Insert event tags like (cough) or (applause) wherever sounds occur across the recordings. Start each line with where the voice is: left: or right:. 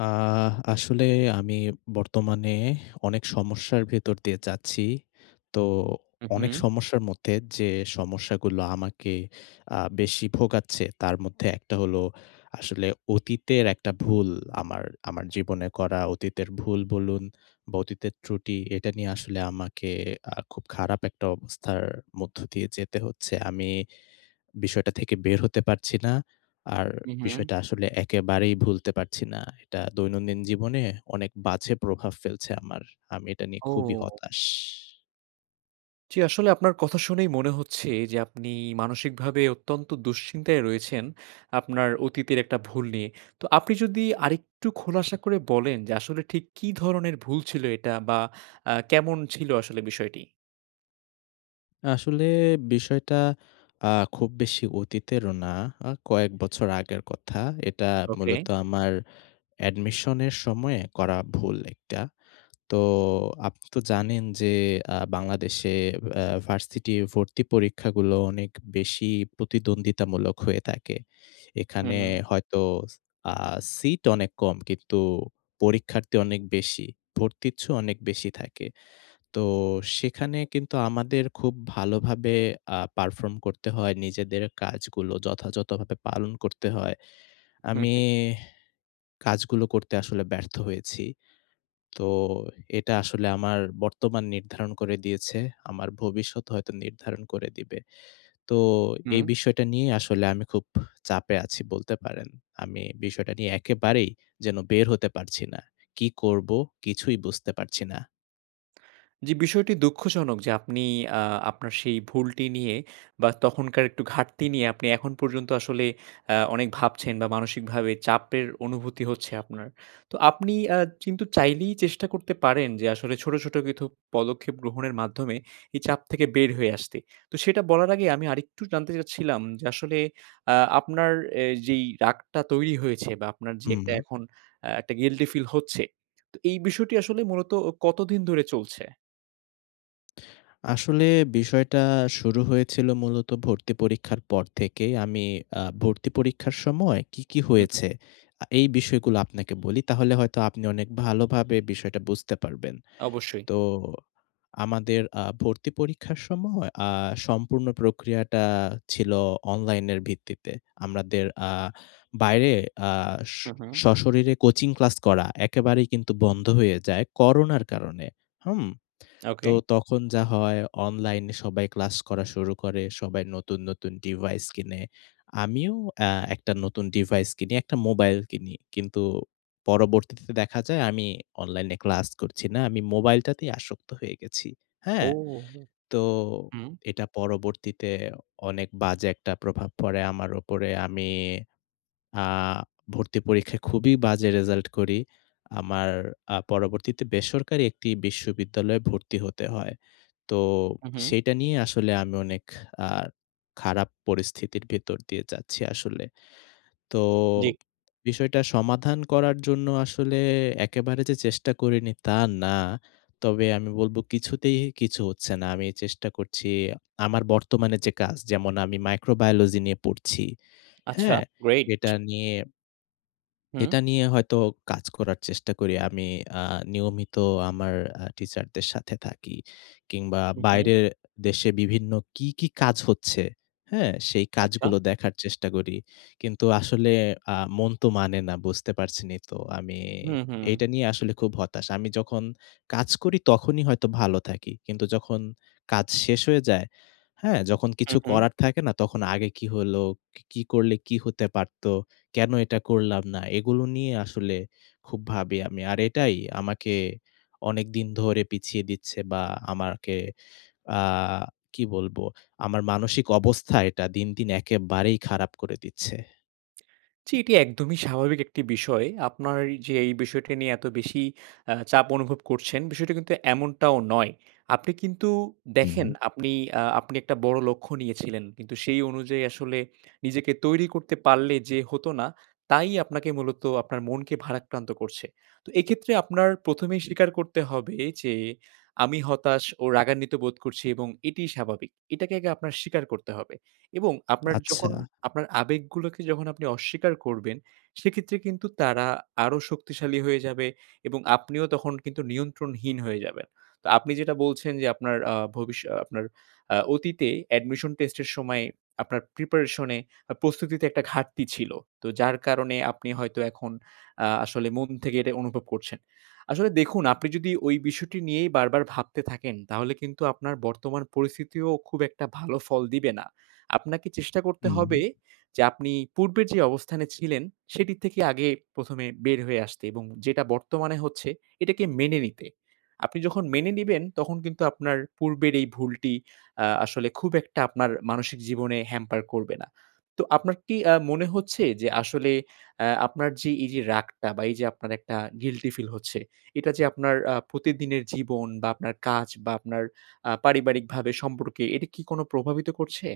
left: আহ আসলে আমি বর্তমানে অনেক সমস্যার ভেতর দিয়ে যাচ্ছি। তো, অনেক
right: উম-হুম।
left: সমস্যার মধ্যে যে সমস্যাগুলো আমাকে, আ বেশি ভোগাচ্ছে তার মধ্যে একটা হলো, আসলে অতীতের একটা ভুল আমার আমার জীবনে করা অতীতের ভুল বলুন, বা অতীতের ত্রুটি এটা নিয়ে আসলে আমাকে আ খুব খারাপ একটা অবস্থার মধ্য দিয়ে যেতে হচ্ছে। আমি (breath) বিষয়টা থেকে বের হতে পারছি না। আর
right: উম-হুম।
left: বিষয়টা আসলে একেবারেই ভুলতে পারছি না। এটা দৈনন্দিন জীবনে অনেক বাজে প্রভাব ফেলছে আমার। আমি এটা নিয়ে খুবই
right: ও!
left: হতাশ।
right: জী আসলে আপনার কথা শুনেই মনে হচ্ছে, যে আপনি মানসিকভাবে অত্যন্ত দুশ্চিন্তায় রয়েছেন। আপনার অতীতের একটা ভুল নিয়ে। তো আপনি যদি আরেকটু খোলাসা করে বলেন, যে আসলে ঠিক কি ধরনের ভুল ছিল এটা? বা আ কেমন ছিল আসলে বিষয়টি?
left: আসলে বিষয়টা, আ খুব বেশি অতীতেরও না আ কয়েক বছর আগের কথা। এটা
right: ওকে।
left: মূলত আমার, এডমিশনের সময়ে করা ভুল একটা। তো আপনিতো জানেন যে আ বাংলাদেশে অ্যা ভার্সিটি ভর্তি পরীক্ষাগুলো অনেক বেশি প্রতিদ্বন্দ্বিতামূলক হয়ে থাকে। এখানে
right: হুম।
left: হয়তো, আ সিট অনেক কম কিন্তু, পরীক্ষার্থী অনেক বেশি, ভর্তিচ্ছু অনেক বেশি থাকে। তো সেখানে কিন্তু আমাদের খুব ভালোভাবে আ পারফর্ম করতে হয় নিজেদের কাজগুলো যথাযথভাবে পালন করতে হয়।
right: হুম,
left: আমি
right: হুম।
left: কাজগুলো করতে আসলে ব্যর্থ হয়েছি। তো এটা আসলে আমার বর্তমান নির্ধারণ করে দিয়েছে। আমার ভবিষ্যৎ হয়তো নির্ধারণ করে দিবে। তো,
right: হুম।
left: এই বিষয়টা নিয়ে আসলে আমি খুব চাপে আছি বলতে পারেন। আমি বিষয়টা নিয়ে একেবারেই যেন বের হতে পারছি না কি করবো? কিছুই বুঝতে পারছি না।
right: জী, বিষয়টি দুঃখজনক যে আপনি আ আপনার সেই ভুলটি নিয়ে বা তখনকার একটু ঘাটতি নিয়ে আপনি এখন পর্যন্ত আসলে আ অনেক ভাবছেন বা মানসিকভাবে চাপের অনুভূতি হচ্ছে আপনার। তো আপনি আ কিন্তু চাইলেই চেষ্টা করতে পারেন যে আসলে ছোট ছোট কিছু পদক্ষেপ গ্রহণের মাধ্যমে এই চাপ থেকে বের হয়ে আসতে। তো সেটা বলার আগে আমি আরেকটু জানতে চাচ্ছিলাম যে আসলে আ আপনার এ যেই রাগটা তৈরি হয়েছে বা আপনার যে
left: হুম।
right: এখন এ ১ টা গিল্টি ফিল হচ্ছে, তো এই বিষয়টি আসলে মূলত ও কতদিন ধরে চলছে?
left: আসলে, বিষয়টা শুরু হয়েছিল মূলত ভর্তি পরীক্ষার পর থেকেই আমি আ ভর্তি পরীক্ষার সময় কী, কী
right: হু হু।
left: হয়েছে এ এই বিষয়গুলো আপনাকে বলি তাহলে হয়তো আপনি অনেক ভালোভাবে বিষয়টা বুঝতে পারবেন।
right: অবশ্যই।
left: তো, আমাদের আ ভর্তি পরীক্ষার সময় আ সম্পূর্ণ প্রক্রিয়াটা ছিল অনলাইনের ভিত্তিতে। আমাদের আ বাইরে আ
right: হু হুম।
left: সশরীরে কোচিং ক্লাস করা একেবারেই বন্ধ হয়ে যায় করোনার কারণে। হুম? তো
right: ওকে।
left: তখন যা হয় অনলাইনে সবাই ক্লাস করা শুরু করে, সবাই নতুন নতুন ডিভাইস কিনে, আমিও এ ১ টা নতুন ডিভাইস কিনি ১ টা মোবাইল কিনি। কিন্তু পরবর্তীতে দেখা যায় আমি অনলাইনে ক্লাস করছি না আমি মোবাইলটাতেই আসক্ত হয়ে গেছি।
right: ও
left: হ্যাঁ?
right: হুম,
left: তো,
right: হুম।
left: এটা পরবর্তীতে অনেক বাজে একটা প্রভাব পড়ে আমার উপরে, আমি আ ভর্তি পরীক্ষায় খুবই বাজে রেজাল্ট করি ।আমার আ পরবর্তীতে বেসরকারি একটি বিশ্ববিদ্যালয়ে ভর্তি হতে হয়। তো
right: হুম হুম।
left: সেটা নিয়ে আসলে আমি অনেক আ খারাপ পরিস্থিতির ভিতর দিয়ে যাচ্ছি আসলে। তো,
right: জি।
left: বিষয়টা সমাধান করার জন্য আসলে একেবারে যে চেষ্টা করিনি তা না, তবে আমি বলব কিছুতেই কিছু হচ্ছে না আমি চেষ্টা করছি, আমার বর্তমানে যে কাজ যেমন আমি মাইক্রোবায়োলজি নিয়ে পড়ছি,
right: আচ্ছা,
left: হ্যাঁ? এটা
right: গ্রেট!
left: নিয়ে
right: হুম।
left: এটা নিয়ে হয়তো কাজ করার চেষ্টা করি আমি আ নিয়মিত আমার আ টিচারদের সাথে থাকি। কিংবা
right: হু হু।
left: বাইরের দেশে বিভিন্ন কী, কী কাজ হচ্ছে, হ্যাঁ? সেই
right: আচ্ছা।
left: কাজগুলো দেখার চেষ্টা করি। কিন্তু আসলে আ মন তো মানে না বুঝতে পারছেন ই তো? আমি
right: হুম হুম।
left: এটা নিয়ে আসলে খুব হতাশ। আমি যখন কাজ করি তখনই হয়তো ভালো থাকি। কিন্তু যখন কাজ শেষ হয়ে যায়, হ্যাঁ? যখন
right: হু
left: কিছু
right: হু।
left: করার থাকে না তখন আগে কি হলো, কি কি করলে কি হতে পারত, কেন এটা করলাম না, এগুলো নিয়ে আসলে খুব ভাবি আমি। আর এটাই আমাকে অনেকদিন ধরে পিছিয়ে দিচ্ছে বা আমাকে আ কি বলবো, আমার মানসিক অবস্থা এটা দিন দিন একেবারেই খারাপ করে দিচ্ছে।
right: জি, এটি একদমই স্বাভাবিক একটি বিষয়। আপনার এ যে এই বিষয়টা নিয়ে এত বেশি আ চাপ অনুভব করছেন, বিষয়টা কিন্তু এমনটাও নয়। আপনি কিন্তু
left: হু,
right: দেখেন,
left: হু।
right: আপনি আ আপনি একটা বড় লক্ষ্য নিয়েছিলেন। কিন্তু সেই অনুযায়ী আসলে নিজেকে তৈরি করতে পারলে যে হত না, তাই আপনাকে মূলত আপনার মনকে ভারাক্রান্ত করছে। তো এইক্ষেত্রে আপনার ১মেই স্বীকার করতে হবে যে, "আমি হতাশ ও রাগান্বিতবোধ করছি এবং এটিই স্বাভাবিক।" এটাকে আগে আপনার স্বীকার করতে হবে। এবং আপনার যখন
left: আচ্ছা।
right: আপনার আবেগগুলোকে যখন আপনি অস্বীকার করবেন, সেক্ষেত্রে কিন্তু তারা আরো শক্তিশালী হয়ে যাবে এবং আপনিও তখন কিন্তু নিয়ন্ত্রণহীন হয়ে যাবেন। তো আপনি যেটা বলছেন যে, আপনার আ ভবিষ্য আ আপনার আ অতীতে admission test এর সময়ে আপনার preparation এ আ প্রস্তুতিতে একটা ঘাটতি ছিল। তো যার কারণে আপনি হয়তো এখন আ আসলে মন থেকে এটা অনুভব করছেন। আসলে দেখুন, আপনি যদি ওই বিষয়টি নিয়েই বারবার ভাবতে (clicks tongue) থাকেন, তাহলে কিন্তু আপনার বর্তমান পরিস্থিতিও খুব একটা ভালো ফল দিবে না। আপনাকে (clicks tongue) চেষ্টা
left: হু,
right: করতে হবে
left: হু।
right: যে আপনি পূর্বের (clicks tongue) যে অবস্থানে ছিলেন, সেটির থেকে আগে ১মে বের হয়ে আসতে এবং যেটা বর্তমানে হচ্ছে, এটাকে মেনে নিতে। আপনি যখন মেনে নিবেন, তখন কিন্তু আপনার পূর্বের এই ভুলটি আ আসলে খুব একটা আপনার মানসিক জীবনে hamper করবে না। তো আপনার কি আ মনে হচ্ছে যে আসলে অ্যা আপনার যে এই যে রাগটা বা এই যে আপনার একটা guilty ফিল হচ্ছে, এটা যে আপনার আ প্রতিদিনের জীবন বা আপনার কাজ বা আপনার আ পারিবারিকভাবে সম্পর্কে এটা কি কোনো প্রভাবিত করছে?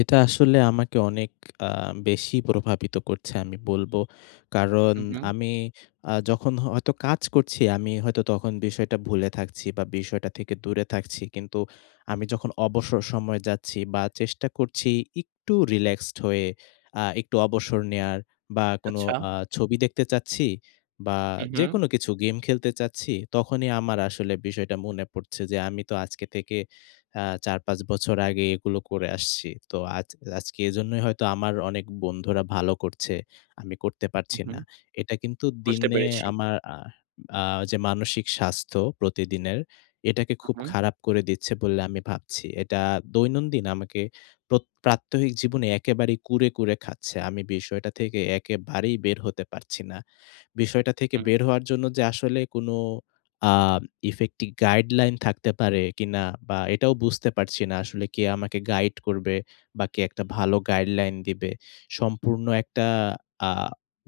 left: এটা আসলে আমাকে অনেক আ বেশি প্রভাবিত করছে আমি বলব। কারণ,
right: হু, হু।
left: আমি আ যখন হ হয়তো কাজ করছি, আমি হয়তো তখন বিষয়টা ভুলে থাকছি বা বিষয়টা থেকে দূরে থাকছি। কিন্তু, আমি যখন অবসর সময়ে যাচ্ছি বা চেষ্টা করছি, একটু রিল্যাক্সড হয়ে আ একটু অবসর নেওয়ার বা কোনো
right: আচ্ছা।
left: আ ছবি দেখতে চাচ্ছি বা
right: হু, হু।
left: যেকোনো কিছু গেম খেলতে চাচ্ছি, তখনই আমার আসলে বিষয়টা মনে পড়ছে যে, আমি তো আজকে থেকে আ ৪ ৫ বছর আগে এগুলো করে আসছি। তো আজ আজকে এজন্যই হয়তো আমার অনেক বন্ধুরা ভালো করছে, আমি করতে
right: হু,
left: পারছি না।
right: হু।
left: এটা কিন্তু
right: বুঝতে
left: দিনে
right: পেরেছি।
left: আমার আ আ যে মানসিক স্বাস্থ্য প্রতিদিনের, এটাকে
right: হু,
left: খুব
right: হু।
left: খারাপ করে দিচ্ছে বলে আমি ভাবছি। এটা দৈনন্দিন আমাকে প্রত প্রাত্যহিক জীবনে একেবারেই কুরে, কুরে খাচ্ছে। আমি বিষয়টা থেকে একেবারেই বের হতে পারছি না। বিষয়টা থেকে
right: হুম।
left: বের হওয়ার জন্য যে আসলে কোনো আ effective guideline থাকতে পারে কিনা বা এটাও বুঝতে পারছি না। আসলে কে আমাকে গাইড করবে বা কে একটা ভালো guideline দিবে। সম্পূর্ণ একটা আ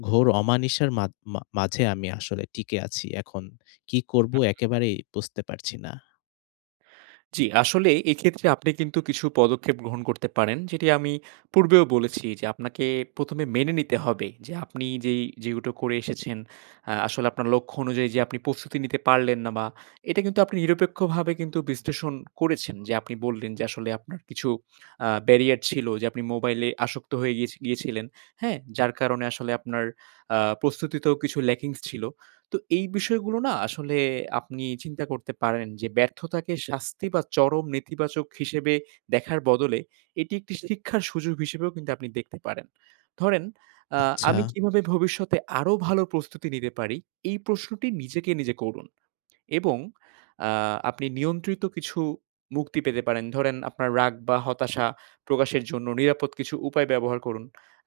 left: ঘোর অমানিশার মাধ মা মাঝে আমি আসলে টিকে আছি। এখন কি করব
right: হু, হু।
left: একেবারেই বুঝতে পারছি না।
right: জি আসলে এইক্ষেত্রে আপনি কিন্তু কিছু পদক্ষেপ গ্রহণ করতে পারেন যেটি আমি পূর্বেও বলেছি যে আপনাকে প্রথমে মেনে নিতে হবে যে আপনি যেই যেগুলো করে এসেছেন আ আসলে আপনার লক্ষ্য অনুযায়ী যে আপনি প্রস্তুতি নিতে পারলেন না বা এটা কিন্তু আপনি নিরপেক্ষভাবে কিন্তু বিশ্লেষণ করেছেন। যে আপনি বললেন যে আসলে আপনার কিছু আ barrier ছিল যে আপনি মোবাইলে আসক্ত হয়ে গিয়েছ গিয়েছিলেন, হ্যাঁ? যার কারণে আসলে আপনার আ প্রস্তুতিতেও কিছু lackings ছিল। তো এই বিষয়গুলো না আসলে আপনি চিন্তা করতে পারেন যে ব্যর্থতাকে শাস্তি বা চরম নেতিবাচক হিসেবে দেখার বদলে, এটি একটি শিক্ষার সুযোগ হিসেবেও কিন্তু আপনি দেখতে পারেন। ধরেন আ
left: আচ্ছা।
right: আমি কিভাবে ভবিষ্যতে আরো ভালো প্রস্তুতি নিতে পারি এই প্রশ্নটি নিজেকে নিজে করুন। এবং আ আপনি নিয়ন্ত্রিত কিছু মুক্তি পেতে পারেন। ধরেন আপনার রাগ বা হতাশা প্রকাশের জন্য নিরাপদ কিছু উপায় ব্যবহার করুন।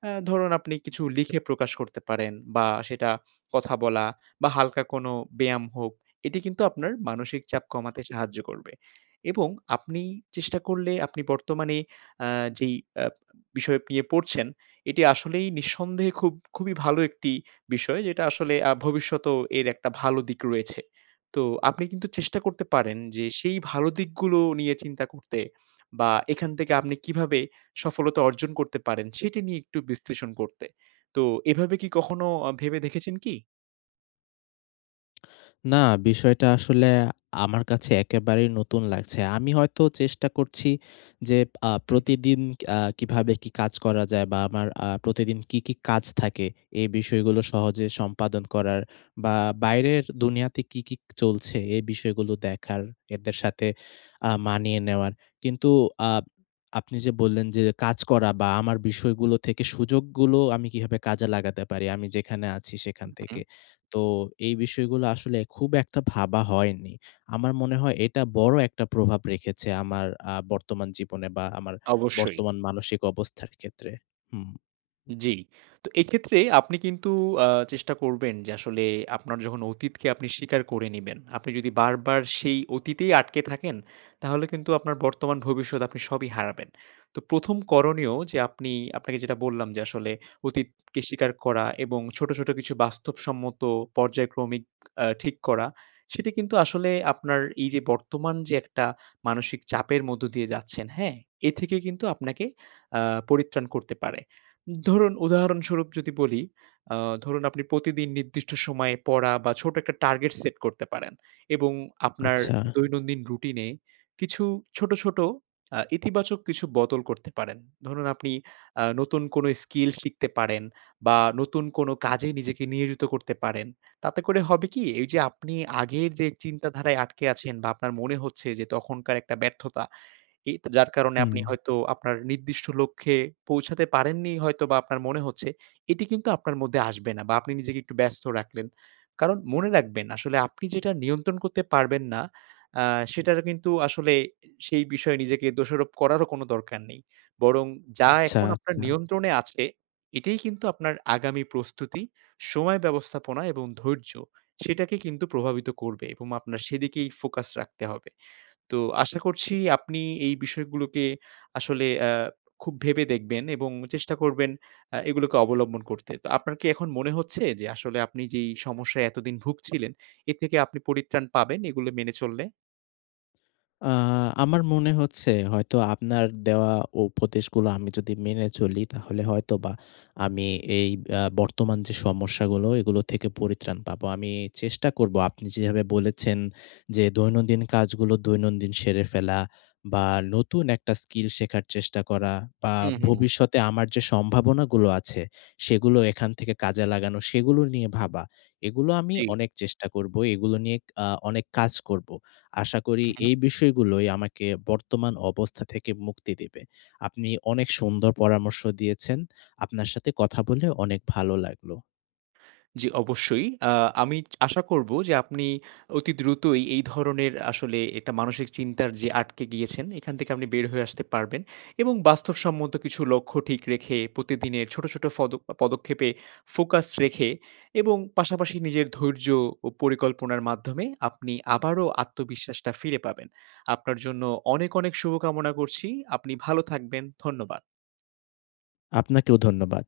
right: আ ধরুন আপনি কিছু লিখে প্রকাশ করতে পারেন বা সেটা কথা বলা বা হালকা কোনো ব্যায়াম হোক, এটি কিন্তু আপনার মানসিক চাপ কমাতে সাহায্য করবে। এবং আপনি চেষ্টা করলে আপনি বর্তমানে আ যেই আ বিষয় নিয়ে পড়ছেন, এটি আসলেই নিঃসন্দেহে খুব খুবই ভালো একটি বিষয় যেটা আসলে আ ভবিষ্যতেও এর একটা ভালো দিক রয়েছে। তো আপনি কিন্তু চেষ্টা করতে পারেন যে সেই ভালো দিকগুলো নিয়ে চিন্তা করতে। বা এখান থেকে আপনি কীভাবে সফলতা অর্জন করতে পারেন সেটি নিয়ে একটু বিশ্লেষণ করতে। তো এভাবে কি কখনো আ ভেবে দেখেছেন কি?
left: না, বিষয়টা আসলে আমার কাছে একেবারেই নতুন লাগছে। আমি হয়তো চেষ্টা করছি যে আ
right: হু, হু।
left: প্রতিদিন আ কীভাবে কী কাজ করা যায় বা আমার আ প্রতিদিন কী, কী কাজ থাকে, এই বিষয়গুলো সহজে সম্পাদন করার বা বাইরের দুনিয়াতে কী, কী চলছে এই বিষয়গুলো দেখার, এদের সাথে আ মানিয়ে নেওয়ার। কিন্তু, আ আপনি যে বললেন যে, কাজ করা বা আমার বিষয়গুলো থেকে সুযোগগুলো আমি কিভাবে কাজে লাগাতে পারি আমি যেখানে আছি সেখান
right: হুম,
left: থেকে।
right: হুম।
left: তো, এই বিষয়গুলো আসলে খুব একটা ভাবা হয়নি। আমার মনে হয় এটা বড় একটা প্রভাব রেখেছে আ আমার বর্তমান জীবনে বা আমার
right: অবশ্যই।
left: বর্তমান মানসিক অবস্থার ক্ষেত্রে। হুম।
right: জি। তো এইক্ষেত্রে আপনি কিন্তু আ চেষ্টা করবেন যে আসলে আপনার যখন অতীতকে আপনি স্বীকার করে নিবেন। আপনি যদি বারবার সেই অতীতেই আটকে থাকেন, তাহলে কিন্তু আপনার বর্তমান-ভবিষ্যৎ আপনি সবই হারাবেন। তো প্রথম করণীয় যে আপনি আপনাকে যেটা বললাম যে আসলে অতীতকে স্বীকার করা এবং ছোট, ছোট কিছু বাস্তবসম্মত পর্যায়ক্রমিক আ ঠিক করা। সেটা কিন্তু আসলে আপনার এই যে বর্তমান যে একটা মানসিক চাপের মধ্য দিয়ে যাচ্ছেন, হ্যাঁ? এ থেকে কিন্তু আপনাকে আ পরিত্রাণ করতে পারে। ধরুন উদাহরণস্বরূপ যদি বলি, আ ধরুন আপনি প্রতিদিন নির্দিষ্ট সময় পড়া বা ছোট একটা টার্গেট সেট করতে পারেন, এবং আপনার
left: আচ্ছা।
right: দৈনন্দিন রুটিনে কিছু ছোট, ছোট আ ইতিবাচক কিছু বদল করতে পারেন। ধরুন আপনি আ নতুন কোনো স্কিল শিখতে পারেন, বা নতুন কোনো কাজে নিজেকে নিয়োজিত করতে পারেন। তাতে করে হবে কি এই যে আপনি আগের যে চিন্তাধারায় আটকে আছেন বা আপনার মনে হচ্ছে যে তখনকার একটা ব্যর্থতা এ তে যার কারণে আপনি
left: হুম।
right: হয়তো আপনার নির্দিষ্ট লক্ষ্যে পৌঁছাতে পারেননি হয়তো বা আপনার মনে হচ্ছে, এটি কিন্তু আপনার মধ্যে আসবে না বা আপনি নিজেকে একটু ব্যস্ত রাখলেন। কারণ মনে রাখবেন আসলে আপনি যেটা নিয়ন্ত্রণ করতে পারবেন না আ সেটার কিন্তু আসলে সেই বিষয়ে নিজেকে দোষারোপ করারও কোনো দরকার নেই। বরং যা
left: আচ্ছা,
right: এখন আপনার
left: আচ্ছা।
right: নিয়ন্ত্রণে আছে, এটাই কিন্তু আপনার আগামী প্রস্তুতি, সময় ব্যবস্থাপনা, এবং ধৈর্য সেটাকে কিন্তু প্রভাবিত করবে এবং আপনার সেদিকেই ফোকাস রাখতে হবে। তো আশা করছি আপনি এই বিষয়গুলোকে আসলে আ খুব ভেবে দেখবেন এবং চেষ্টা করবেন আ এগুলোকে অবলম্বন করতে। তো আপনার কি এখন মনে হচ্ছে, যে আসলে আপনি যেই সমস্যায় এতদিন ভুগছিলেন এর থেকে আপনি পরিত্রাণ পাবেন এগুলো মেনে চললে?
left: আ আমার মনে হচ্ছে হয়তো আপনার দেওয়া উপদেশগুলো আমি যদি মেনে চলি, তাহলে হয়তোবা আমি এই আ বর্তমান যে সমস্যাগুলো এগুলো থেকে পরিত্রাণ পাবো। আমি চেষ্টা করব আপনি যেভাবে বলেছেন যে দৈনন্দিন কাজগুলো দৈনন্দিন সেরে ফেলা, বা নতুন একটা স্কিল শেখার চেষ্টা করা, বা
right: হু, হু।
left: ভবিষ্যতে আমার যে সম্ভাবনাগুলো আছে সেগুলো এখান থেকে কাজে লাগানো, সেগুলো নিয়ে ভাবা। এগুলো আমি
right: জি।
left: অনেক চেষ্টা করবো, এগুলো নিয়ে আ অনেক কাজ করবো। আশা করি
right: হু, হু।
left: এই বিষয়গুলোই আমাকে বর্তমান অবস্থা থেকে মুক্তি দেবে। আপনি অনেক সুন্দর পরামর্শ দিয়েছেন। আপনার সাথে কথা বলে অনেক ভালো লাগলো।
right: জি অবশ্যই। আ আমি আশা করব যে আপনি অতি দ্রুতই এই ধরনের আসলে এটা মানসিক চিন্তার যে আটকে গিয়েছেন এখান থেকে আপনি বের হয়ে আসতে পারবেন। এবং বাস্তবসম্মত কিছু লক্ষ্য ঠিক রেখে প্রতিদিনের ছোট, ছোট ফদ পদক্ষেপে ফোকাস রেখে, এবং পাশাপাশি নিজের ধৈর্য ও পরিকল্পনার মাধ্যমে আপনি আবারও আত্মবিশ্বাস টা ফিরে পাবেন। আপনার জন্য অনেক, অনেক শুভকামনা করছি। আপনি ভালো থাকবেন। ধন্যবাদ।
left: আপনাকেও ধন্যবাদ।